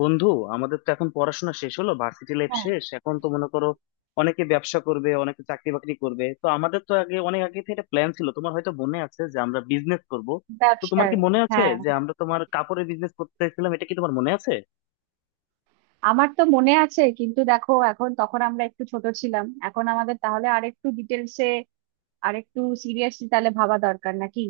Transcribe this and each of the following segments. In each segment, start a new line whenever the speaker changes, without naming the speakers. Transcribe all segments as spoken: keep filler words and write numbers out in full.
বন্ধু, আমাদের তো এখন পড়াশোনা শেষ হলো, ভার্সিটি লাইফ
হ্যাঁ।
শেষ। এখন তো মনে করো অনেকে ব্যবসা করবে, অনেকে চাকরি বাকরি করবে। তো আমাদের তো আগে, অনেক আগে থেকে একটা প্ল্যান ছিল, তোমার হয়তো মনে আছে যে আমরা বিজনেস করব। তো তোমার
ব্যবসায়।
কি মনে আছে
হ্যাঁ,
যে আমরা তোমার কাপড়ের বিজনেস করতেছিলাম, এটা কি তোমার মনে আছে?
আমার তো মনে আছে, কিন্তু দেখো, এখন তখন আমরা একটু ছোট ছিলাম। এখন আমাদের তাহলে আরেকটু ডিটেলসে, আরেকটু সিরিয়াসলি তাহলে ভাবা দরকার নাকি?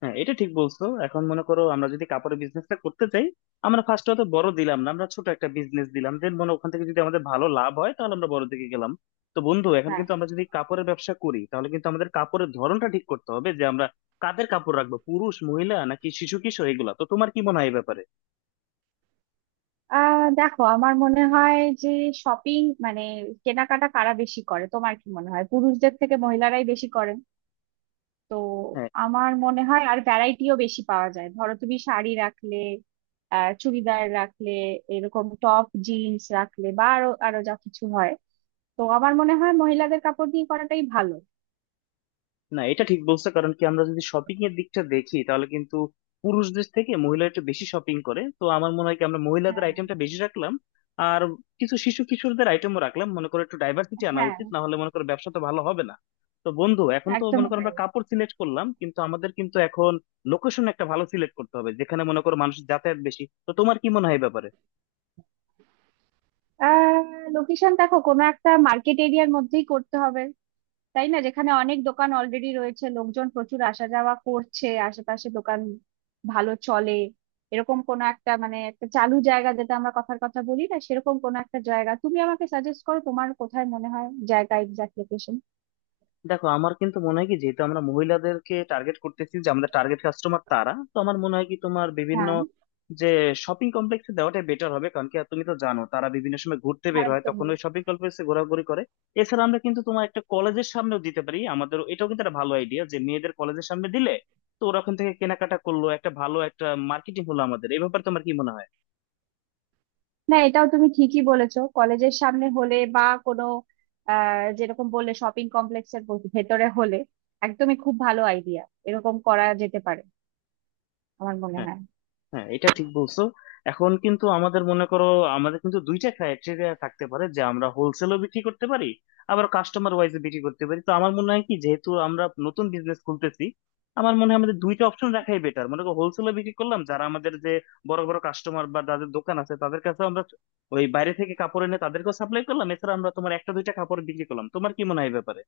হ্যাঁ, এটা ঠিক বলছো। এখন মনে করো আমরা যদি কাপড়ের বিজনেসটা করতে চাই, আমরা ফার্স্ট অত বড় দিলাম না, আমরা ছোট একটা বিজনেস দিলাম, দেন মনে ওখান থেকে যদি আমাদের ভালো লাভ হয় তাহলে আমরা বড় দিকে গেলাম। তো বন্ধু, এখন
হ্যাঁ।
কিন্তু আমরা যদি কাপড়ের ব্যবসা করি তাহলে কিন্তু আমাদের কাপড়ের ধরনটা ঠিক করতে হবে, যে আমরা কাদের কাপড় রাখবো, পুরুষ, মহিলা নাকি শিশু কিশোর, এগুলা তো। তোমার কি মনে হয় এই ব্যাপারে?
আহ দেখো, আমার মনে হয় যে শপিং মানে কেনাকাটা কারা বেশি করে? তোমার কি মনে হয়? পুরুষদের থেকে মহিলারাই বেশি করেন। তো আমার মনে হয় আর ভ্যারাইটিও বেশি পাওয়া যায়। ধরো তুমি শাড়ি রাখলে, আহ চুড়িদার রাখলে, এরকম টপ জিন্স রাখলে বা আরো আরো যা কিছু হয়, তো আমার মনে হয় মহিলাদের কাপড় দিয়ে করাটাই ভালো।
না, এটা ঠিক বলছো। কারণ কি, আমরা যদি শপিং এর দিকটা দেখি তাহলে কিন্তু পুরুষদের থেকে মহিলারা একটু বেশি শপিং করে। তো আমার মনে হয় কি, আমরা মহিলাদের
হ্যাঁ,
আইটেমটা বেশি রাখলাম, আর কিছু শিশু কিশোরদের আইটেমও রাখলাম, মনে করো একটু ডাইভার্সিটি আনা
হ্যাঁ,
উচিত, না হলে মনে করো ব্যবসা তো ভালো হবে না। তো বন্ধু, এখন তো মনে
একদমই
করো
তাই।
আমরা কাপড় সিলেক্ট করলাম, কিন্তু আমাদের কিন্তু এখন লোকেশন একটা ভালো সিলেক্ট করতে হবে, যেখানে মনে করো মানুষ যাতায়াত বেশি। তো তোমার কি মনে হয় এই ব্যাপারে?
আহ লোকেশন দেখো, কোনো একটা মার্কেট এরিয়ার মধ্যেই করতে হবে, তাই না? যেখানে অনেক দোকান অলরেডি রয়েছে, লোকজন প্রচুর আসা যাওয়া করছে, আশেপাশে দোকান ভালো চলে, এরকম কোনো একটা মানে একটা চালু জায়গা, যেটা আমরা কথার কথা বলি না, সেরকম কোনো একটা জায়গা তুমি আমাকে সাজেস্ট করো। তোমার কোথায় মনে হয় জায়গা, এক্সাক্ট লোকেশন?
দেখো, আমার কিন্তু মনে হয় কি, যেহেতু আমরা মহিলাদেরকে টার্গেট করতেছি, যে আমাদের টার্গেট কাস্টমার তারা, তো আমার মনে হয় কি তোমার বিভিন্ন
হ্যাঁ,
যে শপিং কমপ্লেক্সে দেওয়াটা বেটার হবে। কারণ কি, আর তুমি তো জানো তারা বিভিন্ন সময় ঘুরতে বের হয়,
একদম।
তখন ওই শপিং কমপ্লেক্সে ঘোরাঘুরি করে। এছাড়া আমরা কিন্তু তোমার একটা কলেজের সামনেও দিতে পারি আমাদের, এটাও কিন্তু একটা ভালো আইডিয়া যে মেয়েদের কলেজের সামনে দিলে তো ওরা ওখান থেকে কেনাকাটা করলো, একটা ভালো একটা মার্কেটিং হলো আমাদের। এই ব্যাপারে তোমার কি মনে হয়?
না, এটাও তুমি ঠিকই বলেছো, কলেজের সামনে হলে বা কোনো আহ যেরকম বললে শপিং কমপ্লেক্সের ভেতরে হলে, একদমই খুব ভালো আইডিয়া। এরকম করা যেতে পারে আমার মনে
হ্যাঁ।
হয়।
হ্যাঁ, এটা ঠিক বলছো। এখন কিন্তু আমাদের মনে করো, আমাদের কিন্তু দুইটা ক্রাইটেরিয়া থাকতে পারে, যে আমরা হোলসেলও বিক্রি করতে পারি, আবার কাস্টমার ওয়াইজে বিক্রি করতে পারি। তো আমার মনে হয় কি, যেহেতু আমরা নতুন বিজনেস খুলতেছি, আমার মনে হয় আমাদের দুইটা অপশন রাখাই বেটার। মনে করো হোলসেলও বিক্রি করলাম, যারা আমাদের যে বড় বড় কাস্টমার বা যাদের দোকান আছে তাদের কাছে আমরা ওই বাইরে থেকে কাপড় এনে তাদেরকেও সাপ্লাই করলাম, এছাড়া আমরা তোমার একটা দুইটা কাপড় বিক্রি করলাম। তোমার কি মনে হয় এই ব্যাপারে?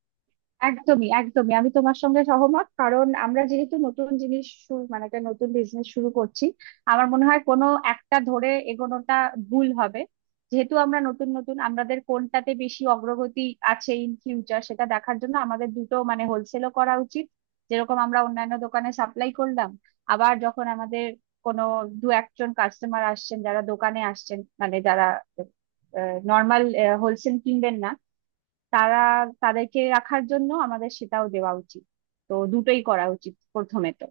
একদমই, একদমই, আমি তোমার সঙ্গে সহমত। কারণ আমরা যেহেতু নতুন জিনিস শুরু মানে একটা নতুন বিজনেস শুরু করছি, আমার মনে হয় কোনো একটা ধরে এগোনোটা ভুল হবে। যেহেতু আমরা নতুন নতুন, আমাদের কোনটাতে বেশি অগ্রগতি আছে ইন ফিউচার সেটা দেখার জন্য আমাদের দুটো মানে হোলসেলও করা উচিত, যেরকম আমরা অন্যান্য দোকানে সাপ্লাই করলাম। আবার যখন আমাদের কোনো দু একজন কাস্টমার আসছেন, যারা দোকানে আসছেন মানে যারা নর্মাল হোলসেল কিনবেন না, তারা, তাদেরকে রাখার জন্য আমাদের সেটাও দেওয়া উচিত। তো দুটোই করা উচিত প্রথমে তো,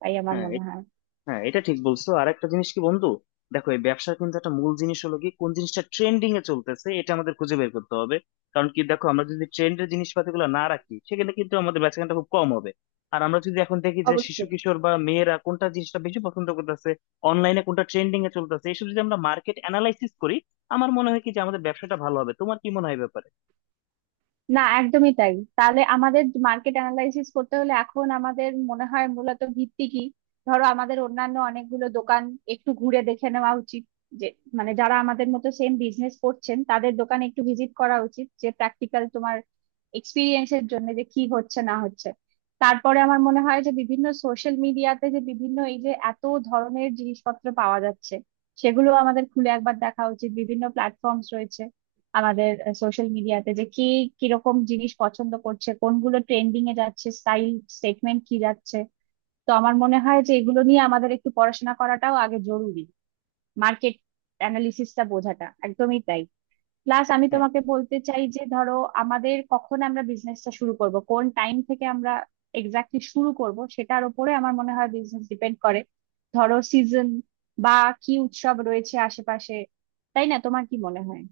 তাই আমার
হ্যাঁ।
মনে হয়।
হ্যাঁ, এটা ঠিক বলছো। আর একটা জিনিস কি বন্ধু, দেখো এই ব্যবসার কিন্তু একটা মূল জিনিস হলো কি, কোন জিনিসটা ট্রেন্ডিং এ চলতেছে এটা আমাদের খুঁজে বের করতে হবে। কারণ কি, দেখো আমরা যদি ট্রেন্ডের জিনিসপাতি গুলো না রাখি, সেখানে কিন্তু আমাদের বেচাকেনাটা খুব কম হবে। আর আমরা যদি এখন দেখি যে শিশু
অবশ্যই।
কিশোর বা মেয়েরা কোনটা জিনিসটা বেশি পছন্দ করতেছে, অনলাইনে কোনটা ট্রেন্ডিং এ চলতেছে, এইসব যদি আমরা মার্কেট অ্যানালাইসিস করি, আমার মনে হয় কি যে আমাদের ব্যবসাটা ভালো হবে। তোমার কি মনে হয় এই ব্যাপারে?
না, একদমই তাই। তাহলে আমাদের মার্কেট অ্যানালাইসিস করতে হলে এখন আমাদের মনে হয় মূলত ভিত্তি কি? ধরো, আমাদের অন্যান্য অনেকগুলো দোকান একটু ঘুরে দেখে নেওয়া উচিত, যে মানে যারা আমাদের মতো সেম বিজনেস করছেন তাদের দোকানে একটু ভিজিট করা উচিত, যে প্র্যাকটিক্যাল তোমার এক্সপিরিয়েন্সের জন্য, যে কি হচ্ছে না হচ্ছে। তারপরে আমার মনে হয় যে বিভিন্ন সোশ্যাল মিডিয়াতে যে বিভিন্ন এই যে এত ধরনের জিনিসপত্র পাওয়া যাচ্ছে, সেগুলো আমাদের খুলে একবার দেখা উচিত। বিভিন্ন প্ল্যাটফর্মস রয়েছে আমাদের সোশ্যাল মিডিয়াতে, যে কে কিরকম জিনিস পছন্দ করছে, কোনগুলো ট্রেন্ডিং এ যাচ্ছে, স্টাইল স্টেটমেন্ট কি যাচ্ছে। তো আমার মনে হয় যে এগুলো নিয়ে আমাদের একটু পড়াশোনা করাটাও আগে জরুরি, মার্কেট অ্যানালিসিসটা বোঝাটা, একদমই তাই। প্লাস আমি তোমাকে বলতে চাই যে ধরো আমাদের কখন আমরা বিজনেসটা শুরু করব, কোন টাইম থেকে আমরা এক্স্যাক্টলি শুরু করব, সেটার উপরে আমার মনে হয় বিজনেস ডিপেন্ড করে। ধরো সিজন বা কি উৎসব রয়েছে আশেপাশে, তাই না? তোমার কি মনে হয়?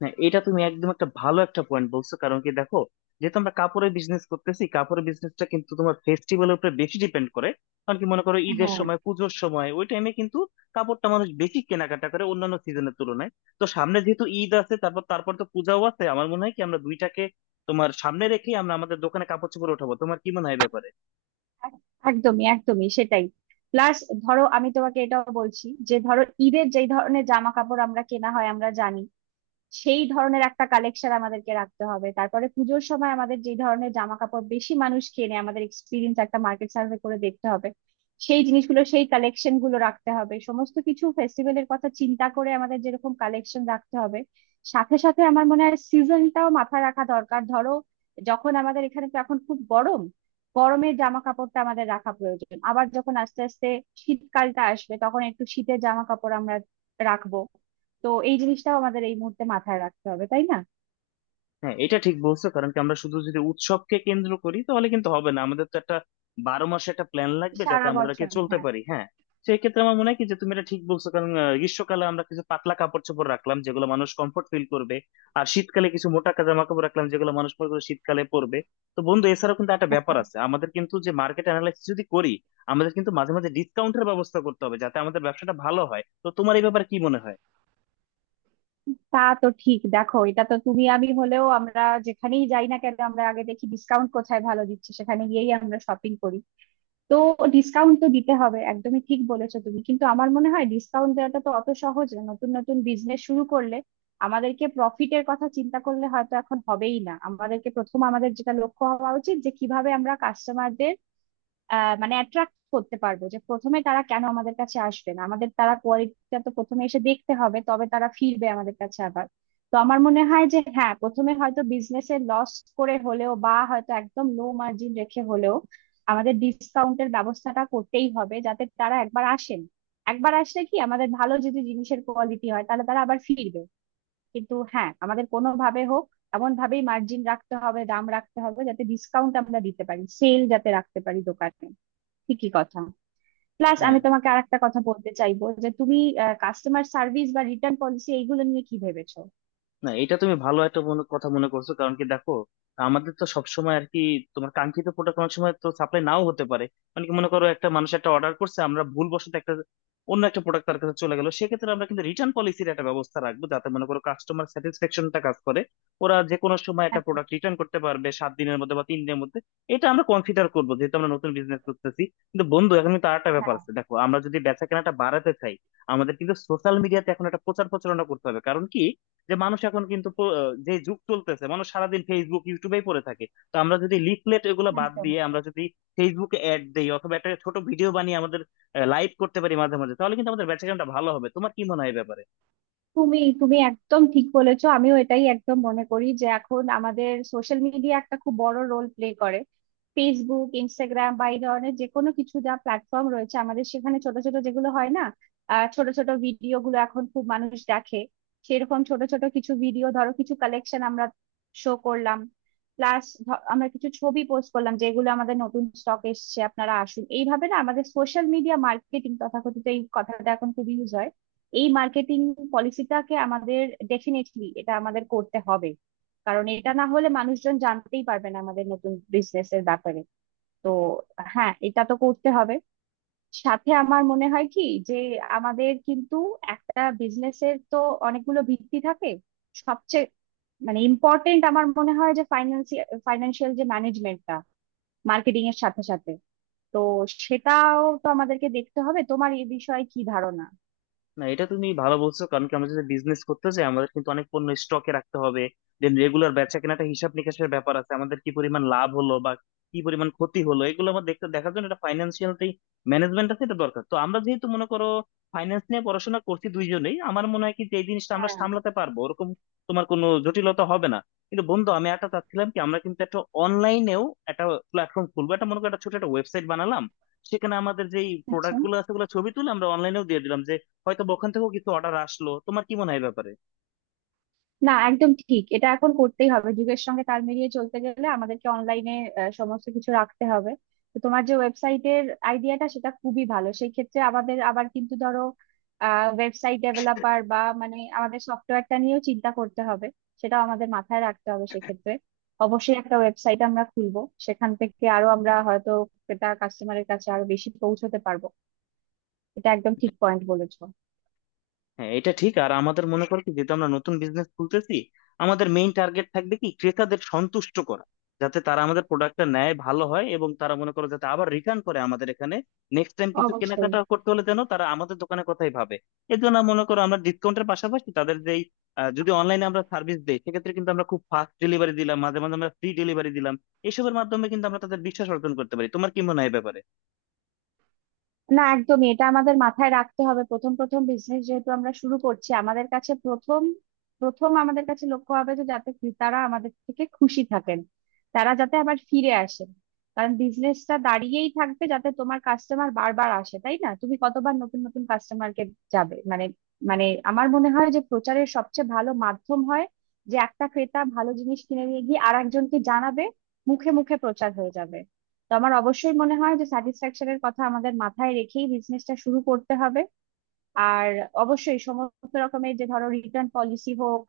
হ্যাঁ, এটা তুমি একদম একটা ভালো একটা পয়েন্ট বলছো। কারণ কি, দেখো যেহেতু আমরা কাপড়ের বিজনেস করতেছি, কাপড়ের বিজনেসটা কিন্তু তোমার ফেস্টিভ্যালের উপরে বেশি ডিপেন্ড করে। কারণ কি, মনে করো ঈদের
হ্যাঁ,
সময়, পুজোর সময়, ওই টাইমে কিন্তু কাপড়টা মানুষ বেশি কেনাকাটা করে অন্যান্য সিজনের তুলনায়। তো সামনে যেহেতু ঈদ আছে, তারপর তারপর তো পূজাও আছে, আমার মনে হয় কি আমরা দুইটাকে তোমার সামনে রেখে আমরা আমাদের দোকানে কাপড় চোপড় উঠাবো। তোমার কি মনে হয় এ ব্যাপারে?
এক- একদমই, একদমই সেটাই। প্লাস ধরো আমি তোমাকে এটাও বলছি যে ধরো ঈদের যেই ধরনের জামা কাপড় আমরা কেনা হয় আমরা জানি, সেই ধরনের একটা কালেকশন আমাদেরকে রাখতে হবে। তারপরে পুজোর সময় আমাদের যে ধরনের জামা কাপড় বেশি মানুষ কেনে, আমাদের এক্সপিরিয়েন্স একটা মার্কেট সার্ভে করে দেখতে হবে। সেই জিনিসগুলো, সেই কালেকশন গুলো রাখতে হবে। সমস্ত কিছু ফেস্টিভ্যালের কথা চিন্তা করে আমাদের যেরকম কালেকশন রাখতে হবে। সাথে সাথে আমার মনে হয় সিজনটাও মাথায় রাখা দরকার। ধরো যখন আমাদের এখানে তো এখন খুব গরম, গরমের জামা কাপড়টা আমাদের রাখা প্রয়োজন। আবার যখন আস্তে আস্তে শীতকালটা আসবে, তখন একটু শীতের জামা কাপড় আমরা রাখবো। তো এই জিনিসটাও আমাদের এই মুহূর্তে মাথায় রাখতে হবে, তাই না?
হ্যাঁ, এটা ঠিক বলছো। কারণ কি, আমরা শুধু যদি উৎসবকে কেন্দ্র করি তাহলে কিন্তু হবে না, আমাদের তো একটা বারো মাসে একটা প্ল্যান লাগবে যাতে
সারা
আমাদেরকে
বছর।
চলতে
হ্যাঁ।
পারি। হ্যাঁ, সেই ক্ষেত্রে আমার মনে হয় কি যে তুমি এটা ঠিক বলছো। কারণ আহ, গ্রীষ্মকালে আমরা কিছু পাতলা কাপড় চোপড় রাখলাম যেগুলো মানুষ কমফোর্ট ফিল করবে, আর শীতকালে কিছু মোটা জামা কাপড় রাখলাম যেগুলো মানুষ পরে করে শীতকালে পরবে। তো বন্ধু, এছাড়াও কিন্তু একটা ব্যাপার
একদম।
আছে, আমাদের কিন্তু যে মার্কেট অ্যানালাইসিস যদি করি, আমাদের কিন্তু মাঝে মাঝে ডিসকাউন্টের ব্যবস্থা করতে হবে যাতে আমাদের ব্যবসাটা ভালো হয়। তো তোমার এই ব্যাপারে কি মনে হয়?
তা তো ঠিক। দেখো এটা তো তুমি আমি হলেও, আমরা যেখানেই যাই না কেন, আমরা আগে দেখি ডিসকাউন্ট কোথায় ভালো দিচ্ছে, সেখানে গিয়েই আমরা শপিং করি। তো ডিসকাউন্ট তো দিতে হবে, একদমই ঠিক বলেছো তুমি। কিন্তু আমার মনে হয় ডিসকাউন্ট দেওয়াটা তো অত সহজ না নতুন নতুন বিজনেস শুরু করলে। আমাদেরকে প্রফিটের কথা চিন্তা করলে হয়তো এখন হবেই না। আমাদেরকে প্রথম, আমাদের যেটা লক্ষ্য হওয়া উচিত যে কিভাবে আমরা কাস্টমারদের আহ মানে অ্যাট্রাক্ট করতে পারবো, যে প্রথমে তারা কেন আমাদের কাছে আসবে? না, আমাদের তারা কোয়ালিটিটা তো প্রথমে এসে দেখতে হবে, তবে তারা ফিরবে আমাদের কাছে আবার। তো আমার মনে হয় যে হ্যাঁ, প্রথমে হয়তো বিজনেসে লস করে হলেও বা হয়তো একদম লো মার্জিন রেখে হলেও আমাদের ডিসকাউন্টের ব্যবস্থাটা করতেই হবে, যাতে তারা একবার আসেন। একবার আসলে কি, আমাদের ভালো যদি জিনিসের কোয়ালিটি হয় তাহলে তারা আবার ফিরবে। কিন্তু হ্যাঁ, আমাদের কোনোভাবে হোক এমন ভাবেই মার্জিন রাখতে হবে, দাম রাখতে হবে যাতে ডিসকাউন্ট আমরা দিতে পারি, সেল যাতে রাখতে পারি দোকানে। ঠিকই কথা। প্লাস
হ্যাঁ,
আমি তোমাকে আরেকটা কথা বলতে চাইবো যে তুমি কাস্টমার সার্ভিস বা রিটার্ন পলিসি এইগুলো নিয়ে কি ভেবেছো?
না এটা তুমি ভালো একটা মনে কথা মনে করছো। কারণ কি, দেখো আমাদের তো সবসময় আর কি, তোমার কাঙ্ক্ষিত প্রোডাক্ট অনেক সময় তো সাপ্লাই নাও হতে পারে। মানে কি, মনে করো একটা মানুষ একটা অর্ডার করছে, আমরা ভুলবশত একটা অন্য একটা প্রোডাক্ট তার কাছে চলে গেল, সেক্ষেত্রে আমরা কিন্তু রিটার্ন পলিসির একটা ব্যবস্থা রাখবো যাতে মনে করো কাস্টমার স্যাটিসফ্যাকশনটা কাজ করে। ওরা যে কোনো সময় একটা
একদম।
প্রোডাক্ট রিটার্ন করতে পারবে সাত দিনের মধ্যে বা তিন দিনের মধ্যে, এটা আমরা কনসিডার করবো, যেহেতু আমরা নতুন বিজনেস করতেছি। কিন্তু বন্ধু এখন কিন্তু আরেকটা ব্যাপার
হ্যাঁ।
আছে, দেখো আমরা যদি বেচা কেনাটা বাড়াতে চাই, আমাদের কিন্তু সোশ্যাল মিডিয়াতে এখন একটা প্রচার প্রচারণা করতে হবে। কারণ কি, যে মানুষ এখন কিন্তু প- যে যুগ চলতেছে, মানুষ সারাদিন ফেসবুক ইউটিউবেই পড়ে থাকে। তো আমরা যদি লিফলেট এগুলো বাদ
একদম।
দিয়ে আমরা যদি ফেসবুকে অ্যাড দেই, অথবা একটা ছোট ভিডিও বানিয়ে আমাদের লাইভ করতে পারি মাঝে মাঝে, তাহলে কিন্তু আমাদের বেচাকেনাটা ভালো হবে। তোমার কি মনে হয় এই ব্যাপারে?
তুমি তুমি একদম ঠিক বলেছো। আমিও এটাই একদম মনে করি যে এখন আমাদের সোশ্যাল মিডিয়া একটা খুব বড় রোল প্লে করে। ফেসবুক, ইনস্টাগ্রাম বা এই ধরনের যে কোনো কিছু যা প্ল্যাটফর্ম রয়েছে আমাদের, সেখানে ছোট ছোট যেগুলো হয় না, আহ, ছোট ছোট ভিডিও গুলো এখন খুব মানুষ দেখে। সেরকম ছোট ছোট কিছু ভিডিও ধরো কিছু কালেকশন আমরা শো করলাম। প্লাস আমরা কিছু ছবি পোস্ট করলাম যেগুলো আমাদের নতুন স্টক এসছে, আপনারা আসুন এইভাবে, না আমাদের সোশ্যাল মিডিয়া মার্কেটিং তথাকথিত এই কথাটা এখন খুব ইউজ হয়, এই মার্কেটিং পলিসিটাকে আমাদের ডেফিনেটলি এটা আমাদের করতে হবে। কারণ এটা না হলে মানুষজন জানতেই পারবে না আমাদের নতুন বিজনেস এর ব্যাপারে। তো হ্যাঁ, এটা তো করতে হবে। সাথে আমার মনে হয় কি যে আমাদের কিন্তু একটা বিজনেসের তো অনেকগুলো ভিত্তি থাকে। সবচেয়ে মানে ইম্পর্টেন্ট আমার মনে হয় যে ফাইন্যান্সিয়াল ফাইন্যান্সিয়াল যে ম্যানেজমেন্টটা, মার্কেটিং এর সাথে সাথে, তো সেটাও তো আমাদেরকে দেখতে হবে। তোমার এই বিষয়ে কি ধারণা?
না এটা তুমি ভালো বলছো। কারণ কি, আমরা যদি বিজনেস করতে চাই আমাদের কিন্তু অনেক পণ্য স্টকে রাখতে হবে, দেন রেগুলার বেচা কেনাটা হিসাব নিকাশের ব্যাপার আছে, আমাদের কি পরিমাণ লাভ হলো বা কি পরিমাণ ক্ষতি হলো এগুলো আমার দেখতে দেখার জন্য এটা ফাইন্যান্সিয়াল ম্যানেজমেন্ট আছে, এটা দরকার। তো আমরা যেহেতু মনে করো ফাইন্যান্স নিয়ে পড়াশোনা করছি দুইজনেই, আমার মনে হয় কি যে এই জিনিসটা আমরা
হ্যাঁ।
সামলাতে পারবো ওরকম তোমার কোনো জটিলতা হবে না। কিন্তু বন্ধু, আমি একটা চাচ্ছিলাম কি, আমরা কিন্তু একটা অনলাইনেও একটা প্ল্যাটফর্ম খুলবো। একটা মনে করো একটা ছোট একটা ওয়েবসাইট বানালাম, সেখানে আমাদের যেই
আচ্ছা।
প্রোডাক্ট গুলো আছে ওগুলো ছবি তুলে আমরা অনলাইনেও দিয়ে দিলাম, যে হয়তো বা ওখান থেকেও কিছু অর্ডার আসলো। তোমার কি মনে হয় এই ব্যাপারে?
না, একদম ঠিক, এটা এখন করতেই হবে। যুগের সঙ্গে তাল মিলিয়ে চলতে গেলে আমাদেরকে অনলাইনে সমস্ত কিছু রাখতে হবে। তো তোমার যে ওয়েবসাইটের আইডিয়াটা, সেটা খুবই ভালো। সেই ক্ষেত্রে আমাদের আবার কিন্তু ধরো ওয়েবসাইট ডেভেলপার বা মানে আমাদের সফটওয়্যারটা নিয়েও চিন্তা করতে হবে, সেটাও আমাদের মাথায় রাখতে হবে সেক্ষেত্রে। অবশ্যই একটা ওয়েবসাইট আমরা খুলবো, সেখান থেকে আরো আমরা হয়তো এটা কাস্টমারের কাছে আরো বেশি পৌঁছতে পারবো। এটা একদম ঠিক পয়েন্ট বলেছো।
হ্যাঁ, এটা ঠিক। আর আমাদের মনে করো কি যেহেতু আমরা নতুন বিজনেস খুলতেছি, আমাদের মেইন টার্গেট থাকবে কি ক্রেতাদের সন্তুষ্ট করা, যাতে তারা আমাদের প্রোডাক্টটা নেয় ভালো হয়, এবং তারা মনে করো যাতে আবার রিটার্ন করে আমাদের এখানে নেক্সট টাইম কিছু
অবশ্যই।
কেনাকাটা করতে হলে যেন তারা আমাদের দোকানের কথাই ভাবে। এর জন্য মনে করো আমরা ডিসকাউন্টের পাশাপাশি তাদের যেই আহ, যদি অনলাইনে আমরা সার্ভিস দেই সেক্ষেত্রে কিন্তু আমরা খুব ফাস্ট ডেলিভারি দিলাম, মাঝে মাঝে আমরা ফ্রি ডেলিভারি দিলাম, এসবের মাধ্যমে কিন্তু আমরা তাদের বিশ্বাস অর্জন করতে পারি। তোমার কি মনে হয় এই ব্যাপারে?
না, একদমই, এটা আমাদের মাথায় রাখতে হবে। প্রথম প্রথম বিজনেস যেহেতু আমরা শুরু করছি, আমাদের কাছে প্রথম প্রথম আমাদের কাছে লক্ষ্য হবে যে যাতে ক্রেতারা আমাদের থেকে খুশি থাকেন, তারা যাতে আবার ফিরে আসেন। কারণ বিজনেসটা দাঁড়িয়েই থাকবে যাতে তোমার কাস্টমার বারবার আসে, তাই না? তুমি কতবার নতুন নতুন কাস্টমারকে যাবে, মানে মানে আমার মনে হয় যে প্রচারের সবচেয়ে ভালো মাধ্যম হয় যে একটা ক্রেতা ভালো জিনিস কিনে নিয়ে গিয়ে আর একজনকে জানাবে, মুখে মুখে প্রচার হয়ে যাবে। তো আমার অবশ্যই মনে হয় যে স্যাটিসফ্যাকশনের কথা আমাদের মাথায় রেখেই বিজনেসটা শুরু করতে হবে। আর অবশ্যই সমস্ত রকমের যে ধরো রিটার্ন পলিসি হোক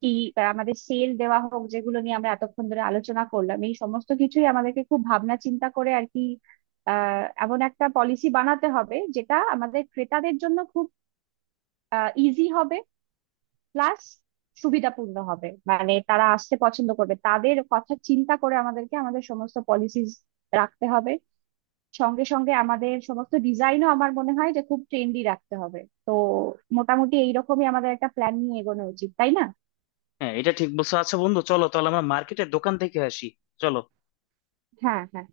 কি বা আমাদের সেল দেওয়া হোক, যেগুলো নিয়ে আমরা এতক্ষণ ধরে আলোচনা করলাম, এই সমস্ত কিছুই আমাদেরকে খুব ভাবনা চিন্তা করে আর কি আহ এমন একটা পলিসি বানাতে হবে যেটা আমাদের ক্রেতাদের জন্য খুব ইজি হবে। প্লাস সুবিধাপূর্ণ হবে, মানে তারা আসতে পছন্দ করবে। তাদের কথা চিন্তা করে আমাদেরকে আমাদের সমস্ত পলিসিস রাখতে হবে। সঙ্গে সঙ্গে আমাদের সমস্ত ডিজাইনও আমার মনে হয় যে খুব ট্রেন্ডি রাখতে হবে। তো মোটামুটি এইরকমই আমাদের একটা প্ল্যান নিয়ে এগোনো উচিত, তাই না?
হ্যাঁ, এটা ঠিক বলছো। আচ্ছা বন্ধু, চলো তাহলে আমরা মার্কেটের দোকান থেকে আসি। চলো।
হ্যাঁ, হ্যাঁ।